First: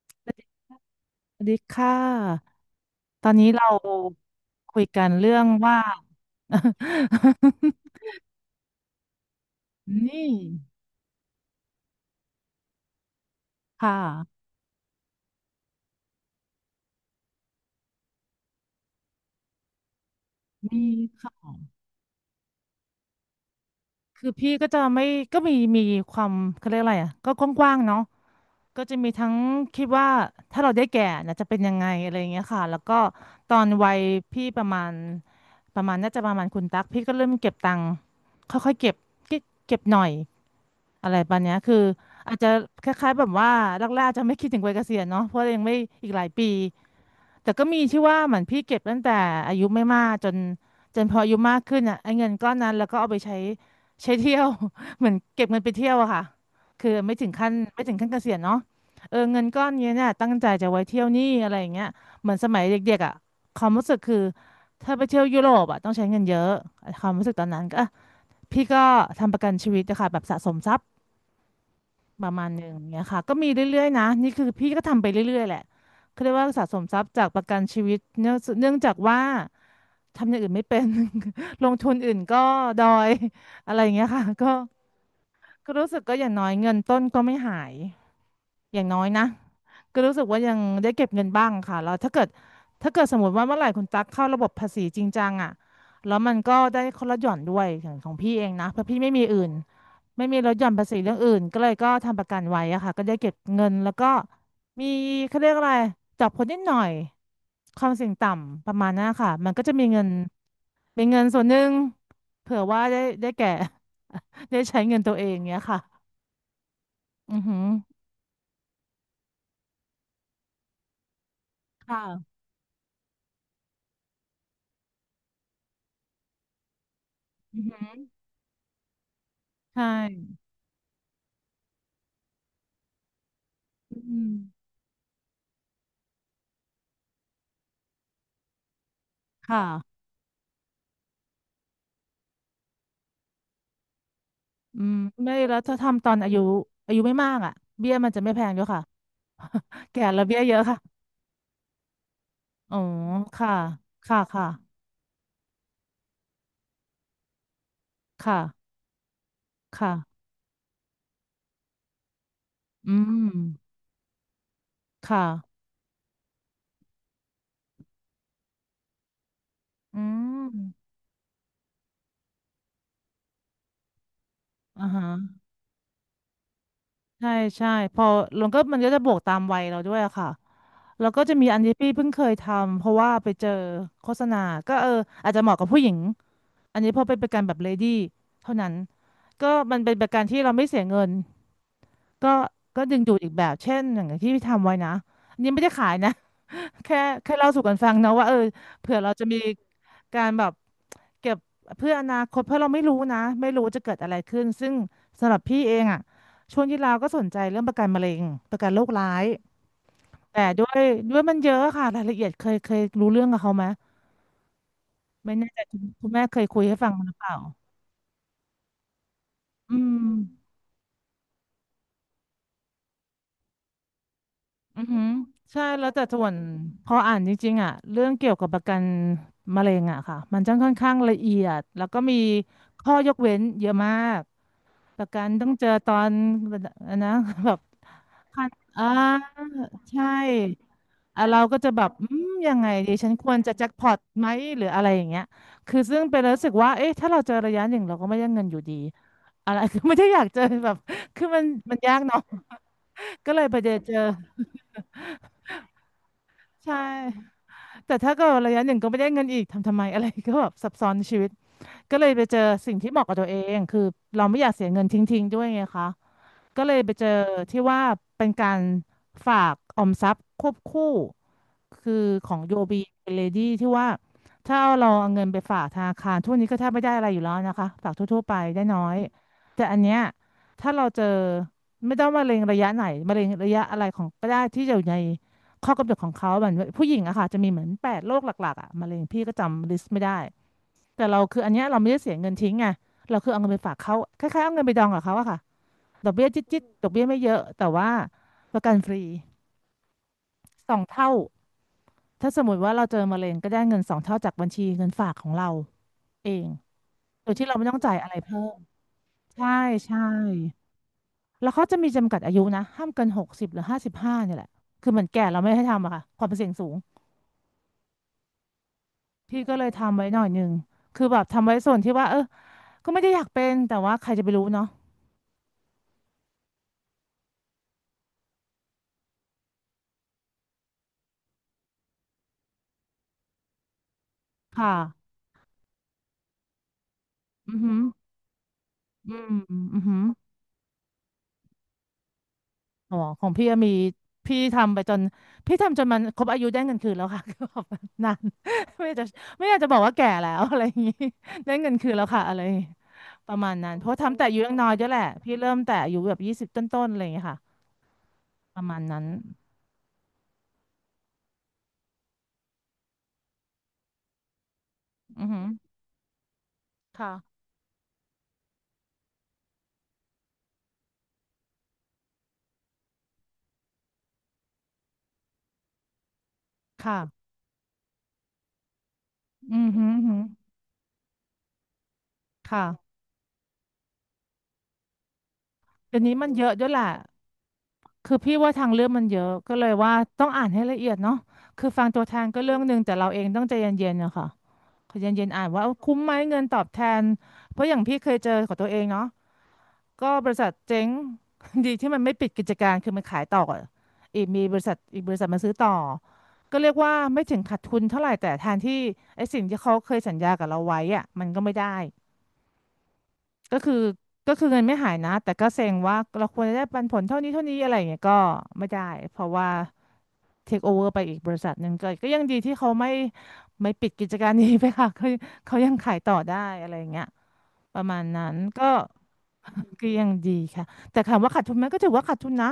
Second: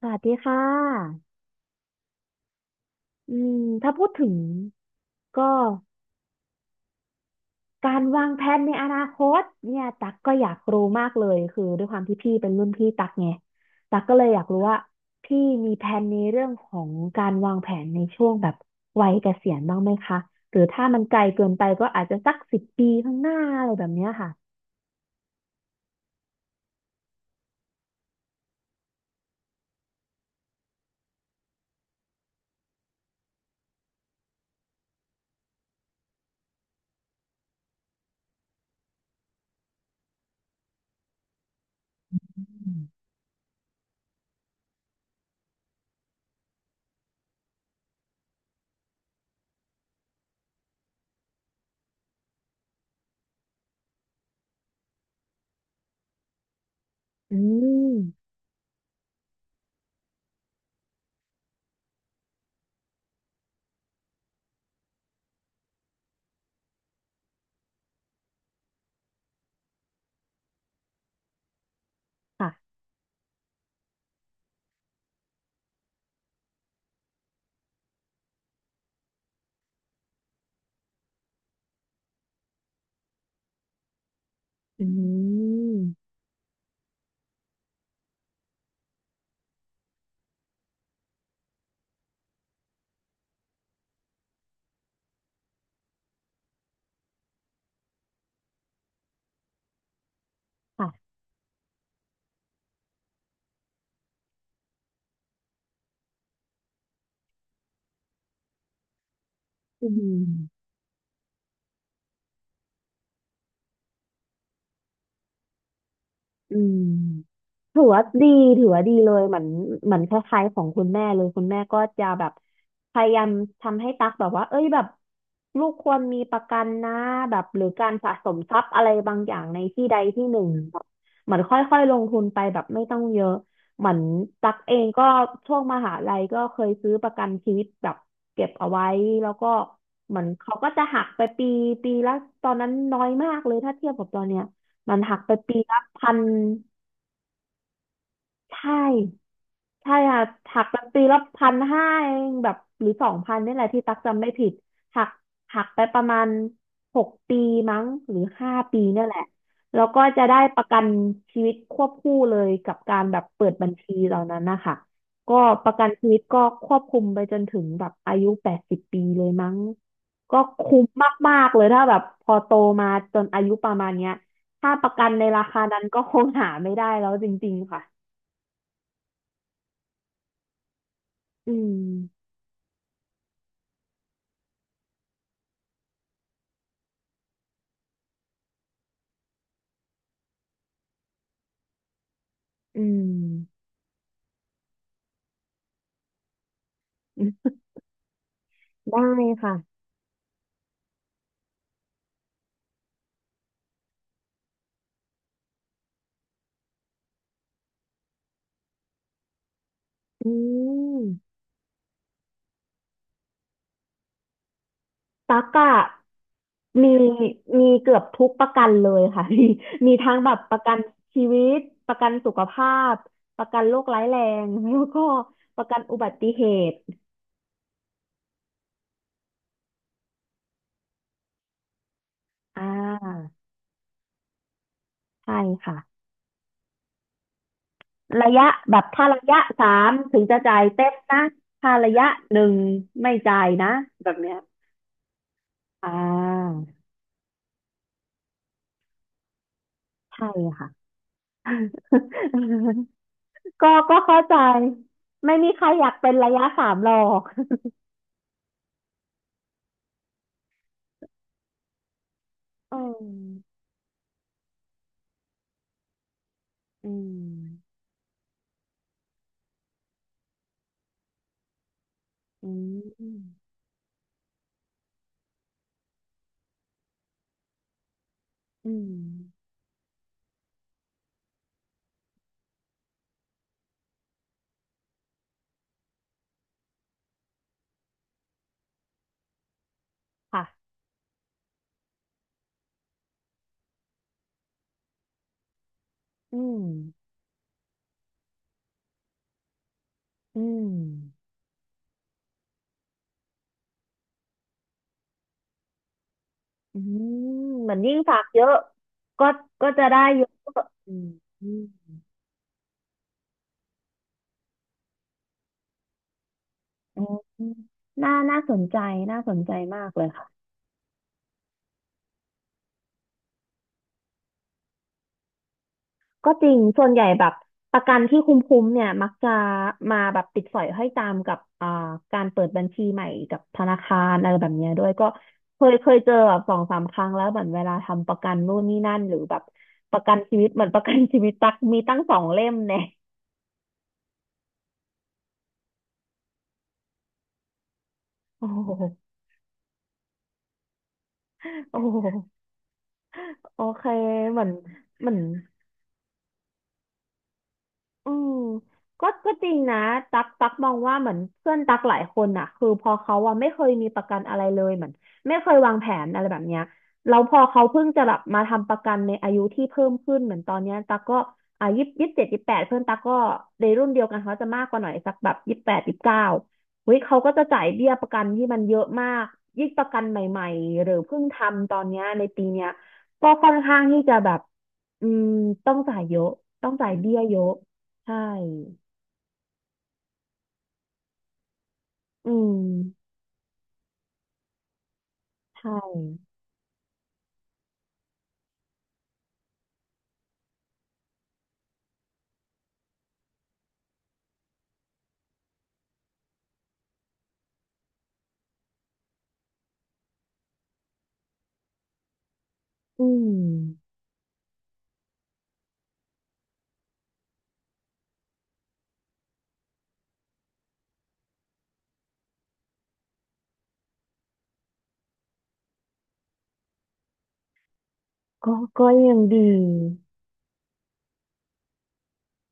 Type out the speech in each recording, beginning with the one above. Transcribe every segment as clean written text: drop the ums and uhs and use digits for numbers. สวัสดีสค่ะวัสดีค่ะ ตออืนนี้เราถ้าพูดถึงคุยกันเรื่องก็ว่า การวางแผนในอนาคตเนี่ยตักนี่ก็อยากรู้มากเลยคือด้วยความที่พี่เป็นรุ่นพี่ตักไงค่ตักก็เลยอะยากรู้ว่าพี่มีแผนในเรื่องของการวางแผนในช่วงแบบวัยเกษียณบ้างไหมคะหรือมี ถ้ามันไกลเกินไปก็อาจจะสักสิบปีข้างหน้าอะไรแบบเนี้ยคืค่ะอพี่ก็จะไม่ก็มีความเขาเรียกอะไรอ่ะก็กว้างๆเนาะก็จะมีทั้งคิดว่าถ้าเราได้แก่นะจะเป็นยังไงอะไรอย่างเงี้ยค่ะแล้วก็ตอนวัยพี่ประมาณประมาณน่าจะประมาณคุณตั๊กพี่ก็เริ่มเก็บตังค์ค่อยๆเก็บเก็บหน่อยอะไรประมาณเนี้ยคืออาจอจะืมคล้ายๆแบบว่าแรกๆจะไม่คิดถึงวัยเกษียณเนาะเพราะเรายังไม่อีกหลายปีแต่ก็มีที่ว่าเหมือนพี่เก็บตั้งแต่อายุไม่มากจนพออายุมากขึ้นอ่ะไอ้เงินก้อนนั้นแล้วก็เอาไปใช้ ใช้เที่ยว เหมือนเก็บเงินไปเที่ยวอะค่ะคือไม่ถึงอืขั้นไม่ถึมงขั้นเกษียณเนาะเออเงินก้อนเนี่ยตั้งใจจะไว้เที่ยวนี่อะไรอย่างเงี้ยเหมือนสมัยเด็กๆอะความรู้สึกคือถ้าไปเที่ยวยุโรปอะต้องใช้เงินเยอะความรู้สึกตอนนั้นก็อ่ะพี่ก็ทำประกันชีวิตนะคะแบบสะสมทรัพย์ประมาณหนึ่งค่ะเงี้ยค่ะก็มีเรื่อยๆนะนี่คือพี่ก็ทำไปเรื่อยๆแหละเขาเรียกว่าสะสมทรัพย์จากประกันชีวิตเนื่องจากว่าทำอย่างอื่นไม่เป็น ลงทุนอื่นก็ดอยอะไรอย่างเงี้ยค่ะก็ อืก็รู้สึกก็มอย่างน้อยเงินต้นก็ไม่หายอย่างน้อยนะก็รู้สึกว่ายังได้เก็บเงินบ้างค่ะแล้วถ้าเกิดสมมติว่าเมื่อไหร่คุณตั๊กเข้าระบบภาษีจริงจังอ่ะแล้วมันก็ได้คนละหย่อนด้วยอย่างของพี่เองนะเพราะพี่ไม่มีอื่นไม่มีลดหย่อนภาษีเรื่ค่ะองอื่นก็เลยก็ทำประกันไว้อะค่ะก็ได้เก็บเงินแล้วก็มีเขาเรียกอะไรจับคนนิดหน่อยความเสี่ยงต่ำประมาณนั้นค่ะมันก็จะมีอืเงินม เป็นเงินส่วนหนึ่งเผื่อว่าได้แก่ ได้ใช้เงินตัวเองเนี้ยค่ะ อืมอือหือถือว่าดีถือว่าดีเลยเหมือนเหมือนคล้ายๆของคุณแม่เลยคุณแม่ก็จะแบค่ะบพยายามทำให้ตักแบบว่าเอ้ยแบบลูกควรมีประกันนะแบบอืหอรือหืการอสะสมทรัพย์อะไรบางอย่างในใช่ที่ใดที่หนึ่งแบบเหมือนค่อยๆลงทุนไปแบบไม่ต้องเยอะเหมืออืนมตักเองก็ช่วงมหาลัยก็เคยซื้อประกันชีวิตแบบเก็บเอาไว้แล้วก็ค่ะเหมือนเขาก็จะหักไปปีละตอนนั้นน้อยมากเลยถ้าเทียบกับตอนเนี้ย อืมมันหักไปไม่แล้ปีวถ้าละทำตพัอนนอายุไม่มากอ่ะเบี้ยมันจะไม่แพงด้วยใช่ ค่ะ ใช่แก่แล้ค่ะวเบี้ยเยอะหักค่ะแบบปีละพันห้าเองแบบอ๋อหรือสองพันค่ะนี่แหละที่ตักค่ะจำไม่ค่ะผิดหักหักไปประมาณหกปีมั้งหรือค่ะห้าปีเนี่ยแหละแล้วค่ะ ก็จะได้ประกันชีวิตควบคู่เลยกับอืการแบบเปิดบัม ญชีเหล่านั้นนะคะค่ะก็ประกันชีวิตก็ควบคุมไปจนถึงแบบอายุแปดสิบปีเลยมั้งอืก็มคุ้มมากๆเลยถ้าแบบพอโตมาจนอายุประมาณเนี้ยถ้าอ่าประฮะกันในราคานั้นก็คงหาไม่ได้แล้วจใช่ริงใช่ๆค่ะพอลงก็มันก็จะบวกตามวัยเราด้วยอะค่ะแล้วก็จะมีอือันที่พี่เพิ่งเคม ยทำเพราะว่าไปเจอโฆษณาก็เอออาจจะเหมาะกับผู้หญิง อันนี้พอเป็นประกันแบบเลดี้เท่านั้นก็มันเป็นประกันที่เราไม่เสียเงินก็อืก็ดึงดูดอีกแบบมเช่นอย่างที่พี่ทำไว้นะอันนี้ไม่ได้ขายนะ แค่อืเล่ามสู่กันฟังนะว่าเออเผื่อได้เราจะมีค่ะการแบบเก็บเพื่ออนาคตเพราะเราไม่รู้นะไม่รู้จะเกิดอะไรขึ้นซึ่งสำหรับพี่เองอ่ะช่วงที่เราก็สนใจเรื่องประกันมะเร็งประกันโรคร้ายอืแต่ด้วยมมันเยอะค่ะรายละเอียดเคยรู้เรื่องกับเขาไหมไม่ตั๊แน่กใจอะคุณแม่เคยคุยให้ฟัมีงหรือเปล่ามีเกือบทุกประกันเลยค่ะ มีอืมีม ทั้งแบบประกันชีวิตประกันสุขภาพประกันโรคร้ายแรงแล้อือวหืก็อปใช่ระกันแล้วอุแต่บัส่ติวนเหตุพออ่านจริงๆอ่ะเรื่องเกี่ยวกับประกันมะเร็งอ่ะค่ะมันจะค่อนข้างละเอียดแล้วก็มีอ่ข้อยกาเว้นเยอะมากประกันใช่ต้องเจอค่ะตอนอันนะ แบบระขั้ยะนแบอ่าบถ้าระยะสามใช่ถึงจะจ่ายเต็มอ่ะนะเราก็จะถ้าแบบระอืยะมหนึ่ยังงไงดีฉันไม่ควรจ่ายจะแจ็คนะพอตแบบไหมเนี้ยหรืออะไรอย่างเงี้ยคืออ่ซึ่งเป็นรู้สึกาว่าเอ๊ะถ้าเราเจอระยะหนึ่งเราก็ไม่ได้เงินอยู่ดีอะไร คือไม่ได้อยาใช่กเจอแบค่ะ บคือมันยากเนาะก็เลยไป เจก็อเจอเข้าใจไม่มีใครอยากเป็นระยะสาใช่ มหรอกแต่ถ้าเก็ระยะหนึ่งก็ไม่ได้เงินอีกทำไมอะไร ก็แบบซับซ้อนในชีวิตก็เลยไปเจอสิ่อืงที่เหมาะมกับตัวเองคือเราไม่อยากเสียเงินทิ้งๆด้วยไงคะ ก็เลยอืไปเจอที่มว่าเป็นการฝากออมทรัพย์ควบคู่คือของอืย o b เป็นเลมดี้ที่ว่าถ้าเราเอาเงินไปฝากธนาคารทุกวันนี้ก็แทบไม่ได้อะไรอยู่แล้วนะคะฝากทั่วๆไปได้อืน้อมยแต่อันเนี้ยถ้าเราเจอไม่ต้องมะเร็งระยะไหนมะเร็งระยะอะไรของก็ได้ที่อยู่ในข้อกำหนดของเขาเหมือนผู้หญิงอะค่ะจะมีเหมือน8 โรคหลักๆอะมะเร็งพี่ก็จำลิสต์ไม่ได้ค่ะแต่เราคืออันเนี้ยเราไม่ได้เสียเงินทิ้งไงเราคือเอาเงินไปฝากเขาคล้ายๆเอาเงินไปดองกับเขาอะค่ะ ดอกเบี้ยอืจิ๊ดจิ๊ดมดอกเบี้ยไม่เยอะแต่ว่าประกันฟรีอืสมองเท่าถ้าสมมติว่าเราเจอมะเร็งก็ได้เงินสองเท่าจากบัญชีเงินฝากของเราเองอืโดยมที่เราไม่เหมืต้ออนงยิ่จ่ายงอะไรฝากเพิ่เยอะมก็ใช่จะใช่ได้เยอะอืมอืแล้วเขาจะมีมจำกัดอายุนะห้ามเกินหกสิบหรือห้าสิบห้าเนี่ยแหละคือเหมือนแก่เราไม่ให้ทำอะค่ะความเสี่ยงสูงอืมน่าน่าสนใจน่าสนพี่ใจก็เลยมากทำเลไว้ยหน่อค่ะ ยหนึ่งคือแบบทำไว้ส่วนที่ว่าก็ไม่ได้อยากเป็นแต่ว่าใครจะไปรู้เนาะก็จริง ส่วนใหญ่แบบประกันที่คุ้มๆเนี่ยมักจะมาแบบติดสอยห้อยตามกับอ่าการเปิดบัญชีใหม่กับธนาคารอะไรแบบเนี้ค่ะยด้วยก็เคยเคยเจอแบบสองสามครั้งแล้วเหมือนอือเวหืลาอทำประกันนู่นนี่นั่นอืหรือมแบบอือหืปอ ระกันชีวิตเหมือนประกันชีวิตตักมีตั้งสองเล่มเนี่ยอ๋อของพี่อะมีพี่ทำไปจนพี่ทำจนมันครบอายุได้เงินคืนแล้วค่ะ คือแบบนาน โอ้ โหไม่อยากจะไม่อยากจะบอกว่าแก่แล้ว อะไรอย่างนี้ได้เงินโอ้คืนโหแล้วค่ะอะไรอย่างงี้ประมาณโอนั้นเคเพราะทำแต่อายุเหมือนยังน้อยด้วยแหละเหมือน พี่เริ่มแต่อายุแบบยี่สิบต้นๆอะไรอย่างเงี้ยค่ะอืมประมาณนั้นก็จริงนะตักตักมองว่าเหมือนเพื่อนตักหลายคนน่ะคือพอเขาอ่ะไม่เคยมีประกันอะไรเลยเหมือนอือไม่หือเคยวางแผนอะไรแบบเนี้ยค่ะแล้วพอเขาเพิ่งจะแบบมาทำประกันในอายุที่เพิ่มขึ้นเหมือนตอนเนี้ยตักก็อ่ายี่สิบยี่สิบเจ็ดยี่สิบแปดเพื่อนตักก็ในรุ่นเดียวกันเขาจะมากกว่าหน่อยสักแบบยี่สิบแปดยี่สิบเก้าเฮ้ค่ะยเขาก็จะจ่ายเบี้ยประกันที่มันเยอะมาก อืยิ่องปหืระอกันหืใหอม่ๆหรือเพิ่งทำตอนเนี้ยในปีเนี้ยค่ะก็ค่อนข้างที่จะแบบอืมต้องจ่าเดี๋ยยวนี้เยมัอะนเยอะด้วต้ยองแหละจ่ายเบี้ยเยอะ คืใช่อพี่ว่าทางเรื่องมันเยอะก็เลยว่าต้องอ่านให้ละเอียดเนาะคือฟังตัวแทนอืก็เรื่อมงหนึ่งแต่เราเองต้องใจเย็นๆอะค่ะ ขอเย็นๆอ่านว่าใช่คุ้มไหมเงินตอบแทนเพราะอย่างพี่เคยเจอของตัวเองเนาะก็บริษัทเจ๊ง ดีที่มันไม่ปิดกิจการคือมันขายต่ออะอีกมีบริษัทอีกบริษัทมาซื้อต่อก็เรียกว่าไม่ถึงขาดทุนเท่าไหร่แต่แทนที่ไอ้สิ่งที่เขาเคยสัญญากับเราไว้อะมันก็ไม่ได้อืก็คือมก็คือเงินไม่หายนะแต่ก็เซ็งว่าเราควรจะได้ปันผลเท่านี้เท่านี้อะไรอย่างเงี้ยก็ไม่ได้เพราะว่า เทคโอเวอร์ไปอีกบริษัทหนึ่งก็ก็ยังดีที่เขาไม่ไม่ปิดกิจการนี้ไปค่ะ เขาเขายังขายต่อได้อะไรอย่างเงี้ยประมาณนั้นก็ก็ ยังดี ก็ยังดีค่ะแต่ถามว่าขาดทุนไหมก็ถือว่าขาดทุนนะ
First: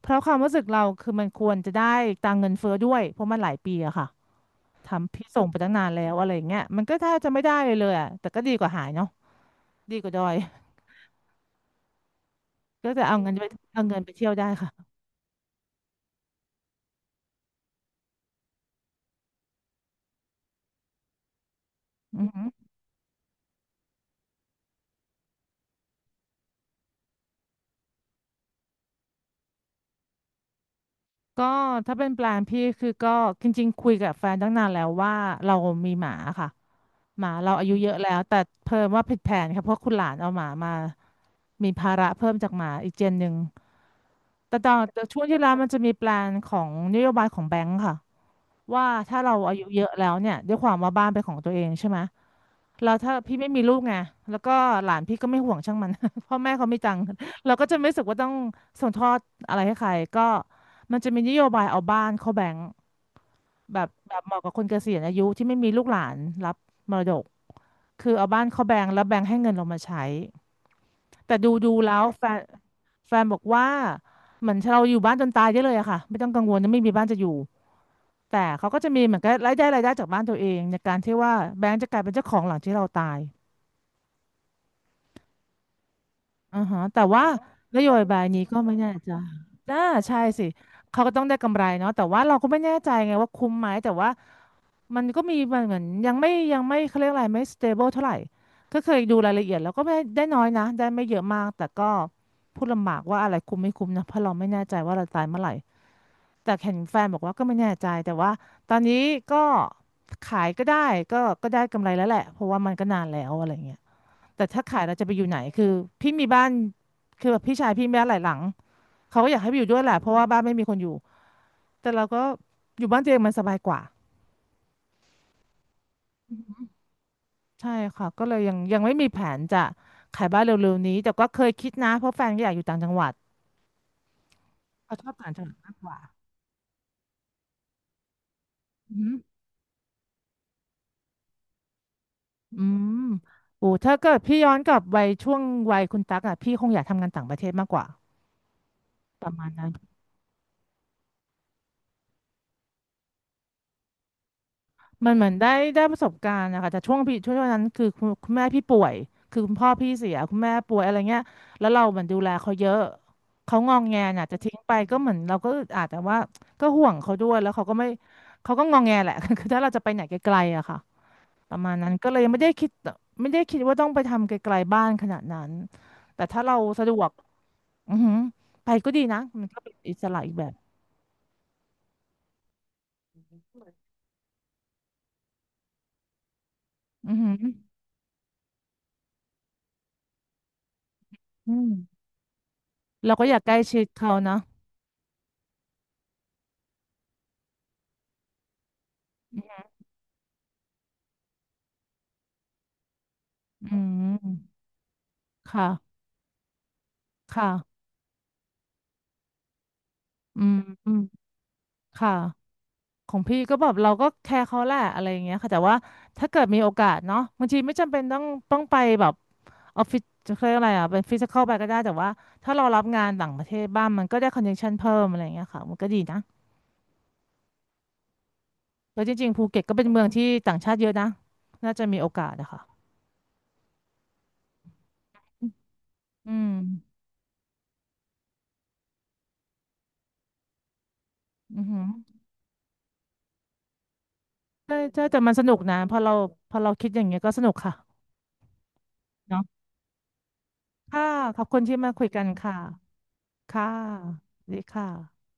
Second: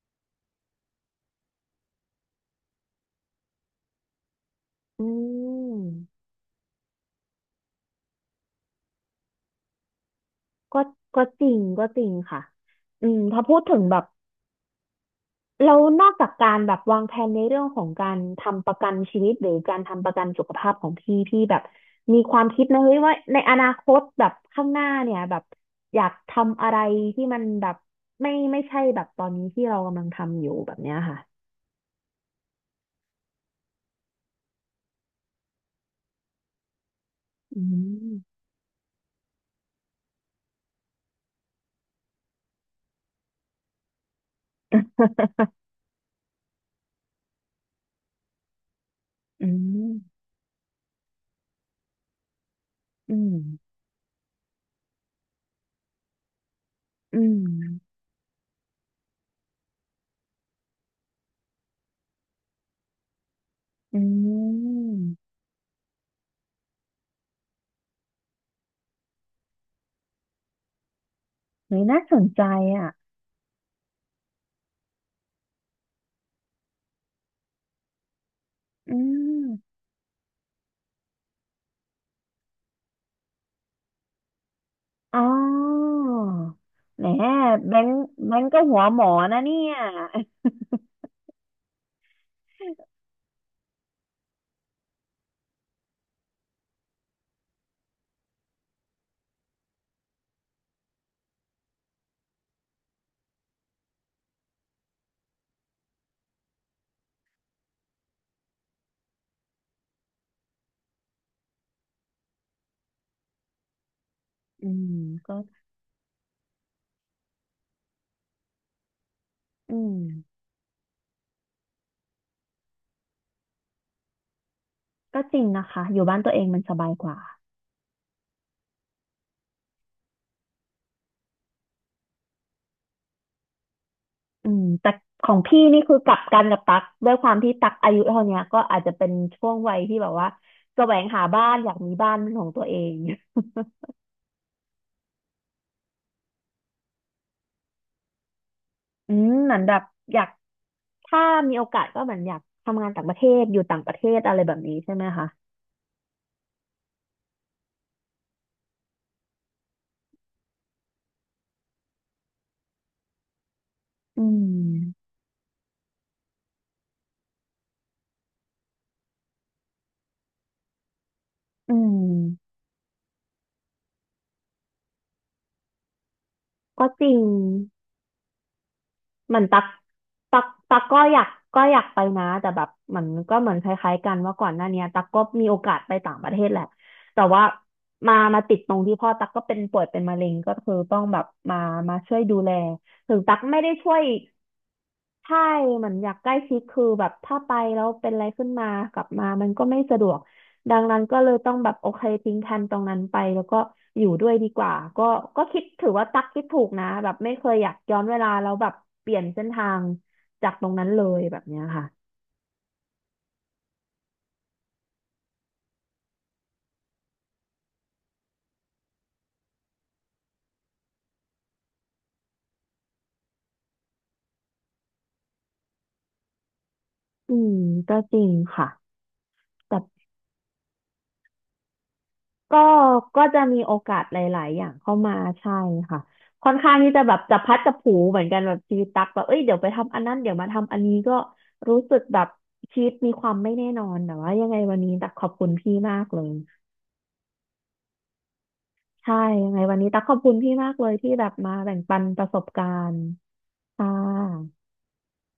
เพราะความรู้สึกเราคือมันควรจะได้ตังค์เงินเฟ้อด้วยเพราะมันหลายปีอะค่ะอืทำพี่ส่งไปตั้งมนานแล้วอะไรอย่างเงี้ยมันก็แทบจะไม่ได้เลยเลยอะแต่ก็ดีกว่าหายเนาะดีกว่าดอยก็จริงก็จริงค่ะก็จะอืเอามเงินถ้าไปพูดถึงแบบเที่ยวได้ค่ะเรานอกจากการแบบวางแผนในเรื่องของการทำประกันชีวิตหรือการทำประกันสุขภาพของพี่แบบมีอืความมคิดนะเฮ้ยว่าในอนาคตแบบข้างหน้าเนี่ยแบบอยากทำอะไรที่มันแบบไม่ใช่แบบตอนนี้ที่เรากำลังทำอยู่แบบเนี้ยค่ะก็ถ้าเป็นแปลนพี่คือก็จริงๆคุยกับแฟนตั้งนานแล้วว่าเรามีหมาค่ะ หมาเราอือายุเยอะแล้ม ว แต่เพิ่มว่าผิดแผนค่ะเพราะคุณหลานเอาหมามามีภาระเพิ่มจากหมาอีกเจนหนึ่งแต่ตอนแต่ช่วงที่แล้วมันจะมีแปลนของนโยบายของแบงค์ค่ะว่าถ้าเราอือายุเยมอะแล้วเนี่ยด้วยความว่าบ้านเป็นของตัวเองใช่ไหมแล้วถ้าอืม พี่ไม่มีลูกไงแล้วก็หลานพี่ก็ไม่ห่วงช่างมัน พ่อแม่เขามีตังค์อืเราก็จะไม่มรู้สึกว่าต้องส่งทอดอะไรให้ใครก็มันจะมีนโยบายเอาบ้านเข้าแบงค์ แบบอืแบบเหมาะกับคนเกษียณอายุมที่ไม่มีลูกหลานรับมรดกคือเอาบ้านเขาแบงก์แล้วแบงก์ให้เงินเรามาใช้แต่ดูเฮ้ยแล้น่าวสแฟนนใจอ่ะแฟนบอกว่าเหมือนเราอยู่บ้านจนตายได้เลยอะค่ะไม่ต้องกังวลนะไม่มีบ้านจะอยู่แต่เขาก็จะอืมีเหมือนกับรายได้มรายได้จากบ้านตัวเองในการที่ว่าแบงก์จะกลายเป็นเจ้าของหลังที่เราตายอ๋ออ่าฮะแต่แหมว่าแบนงโยค์บายแบนี้งค์ก็ก็ไม่หัวแน่หมอใจนะเนี่ยน่าใช่สิเขาก็ต้องได้กำไรเนาะแต่ว่าเราก็ไม่แน่ใจไงว่าคุ้มไหมแต่ว่า มันก็มีมันเหมือนยังไม่ยังไม่เขาเรียกอะไรไม่ stable เท่าไหร่ก็เคยดูรายละเอียดแล้วก็ไม่ได้น้อยนะได้ไม่เยอะมากแต่ก็พูดลำบากว่าอะไรคุ้มไม่คุ้มนะเพราะเราไม่แน่ใจว่าเราตายเมื่อไหร่แต่เห็นแฟนบอกว่าก็ไม่แน่ใจแต่ว่าตอนนี้ก็ขายก็ได้ก็ได้กำไรแล้วแหละเพราะว่ามันก็นานแล้วอะไรเงี้ยแต่ถ้าอืขายมเราจะไปอยู่ก็ไหนคือพี่มีบ้านคือแบบพี่ชายพี่มีบ้านหลายหลังเขาก็อยากให้ไปอยู่อืด้วยแหมละเพราะว่าบ้านไม่มีคนอยู่แต่เราก็อยู่บ้านตัวเองมันสบายกว่า ก็จริงนะคะอยู่บ้านตัวเองมันสบายกว่าใช่ค่ะก็เลยยังไม่มีแผนจะขายบ้านเร็วๆนี้แต่ก็เคยคิดนะเพราะแฟนก็อยากอยู่ต่างจังหวัดอืมแต่เขาชอบขต่างองจังหวัดพี่มากนี่กคือว่ากลับกันกับตักด้วยความที่ตักอายุเท่าเนี้ยก็อาจจะอืเป็นมช่วงวัยที่แบบว่าแสวงหาบ้านอยากมีบ้านเป็นของออืตัวเอง มโอ้ถ้าเกิดพี่ย้อนกลับไปช่วงวัยคุณตั๊กอ่ะพี่คงอยากทำงานต่างประเทศมากกว่าอืประมมาณเหมือนนั้น แบบอยากถ้ามีโอกาสก็เหมือนอยากทำงานต่างประเทศอยู่ต่างประเทศอะไรแบบนี้ใช่ไหมมันเหมืคะอนได้ได้ประสบการณ์นะคะแต่ช่วงพี่ช่วงนั้นคือคุณแม่พี่ป่วยคือคุณพ่อพี่เสียคุณแม่ป่วยอะไรเงี้ยแล้วเราเหมือนดูแลเขาเยอะเขางองแงอืน่ะจะทิ้งไปก็เหมมือนเราก็อึดอัดแต่ว่าก็ห่วงเขาด้วยแล้วเขาก็ไม่เขาก็งองแงแหละ คือถ้าเราจะไปไหนไกลๆอะค่ะประมาอืณนั้นก็เลยไม่ได้มคิดไม่ได้คิดว่าต้องไปทำไกลๆบ้านขนาดนั้นแต่ถ้าเราสะก็ดจวกริงอือหือไปก็ดีนะเหมือมันนก็ตักเป็นอิสระอีกตัแบกบตักก็อยากก็อยากไปนะแต่แบบเหมันก็เหมือนคล้ายๆกันว่าก่อนหน้าเนี้ยตักก็มีโอกาสไปต่างประเทศแหละอือแต่หือว่ามาติดตรงที่พ่อตักก็เป็นป่วยเป็นมะเร็งก็คือต้องแบบอืมามมาช่วยดูแลเราถึงก็อตัยากกใกล้ไม่ได้ชิดช่วย เขานะใช่เหมือนอยากใกล้ชิดคือแบบถ้าไปแล้วเป็นอะไรขึ้นมากลับมามันก็ไม่สะดวกดังนั้นก็เลยต้องแบบโอเคทิ้งแผนตรงนั้นไปแล้วก็อือยู่ด้วยมดีกว่าก็ก็คิดถือค่ะ ว่าตักคิดถูกนะแบบไม่เคค่ะยอยากย้อนเวลาแล้วแบบเปลี่ยนเส้นทางอืจากมตรงนั้นอืมเลยแบบเนี้ยค่ะค่ะของพี่ก็แบบเราก็แคร์เขาแหละอะไรอย่างเงี้ยค่ะแต่ว่าถ้าเกิดมีโอกาสเนาะบางทีไม่จำเป็นต้องต้องไปแบบออฟฟิศจะเรียกอะไรอ่ะเป็นฟิสิคอลไปก็ได้แต่ว่าถ้าเรารับงานต่างประเทศบ้างมันก็ได้คอนเนคชันเพิ่มอะไรอย่างเงี้ยค่ะมันก็ดีนะอืมก็จริงค่ะ แล้วจริงๆภูเก็ตก็เป็นเมืองที่ต่างชาติเยอะนะน่าจะมีโอกาสอะก็ค่ะก็จะมีโอกาสหลายๆอย่างเข้ามาใช่ค่ะอืค่มอนข้างที่จะแบบจับพลัดจับผลูเหมือนกันแบบชีวิตตักแบบเอ้ยเดี๋ยวไปทำอันนั้นเดี๋ยวมาทำอันนี้ก็อือหืรู้อสึกแบบชีวิตมีความไม่แน่นอนแต่ว่ายังไงใช่วันนี้ใช่ตักแต่ขอมับนสคุณนุกพี่นะพมาอกเราเลยพอเราคิดอย่างเงี้ยก็สนุกค่ะใช่เนาะยังไงวันนี้ตักขอบคุณพี่มากเลยค่ะที่แบบขอบมาคุณที่แบ่งมาปัคุนยปกันระสบค่ะการณ์ค่ะค่ะสวัสดีค่ะ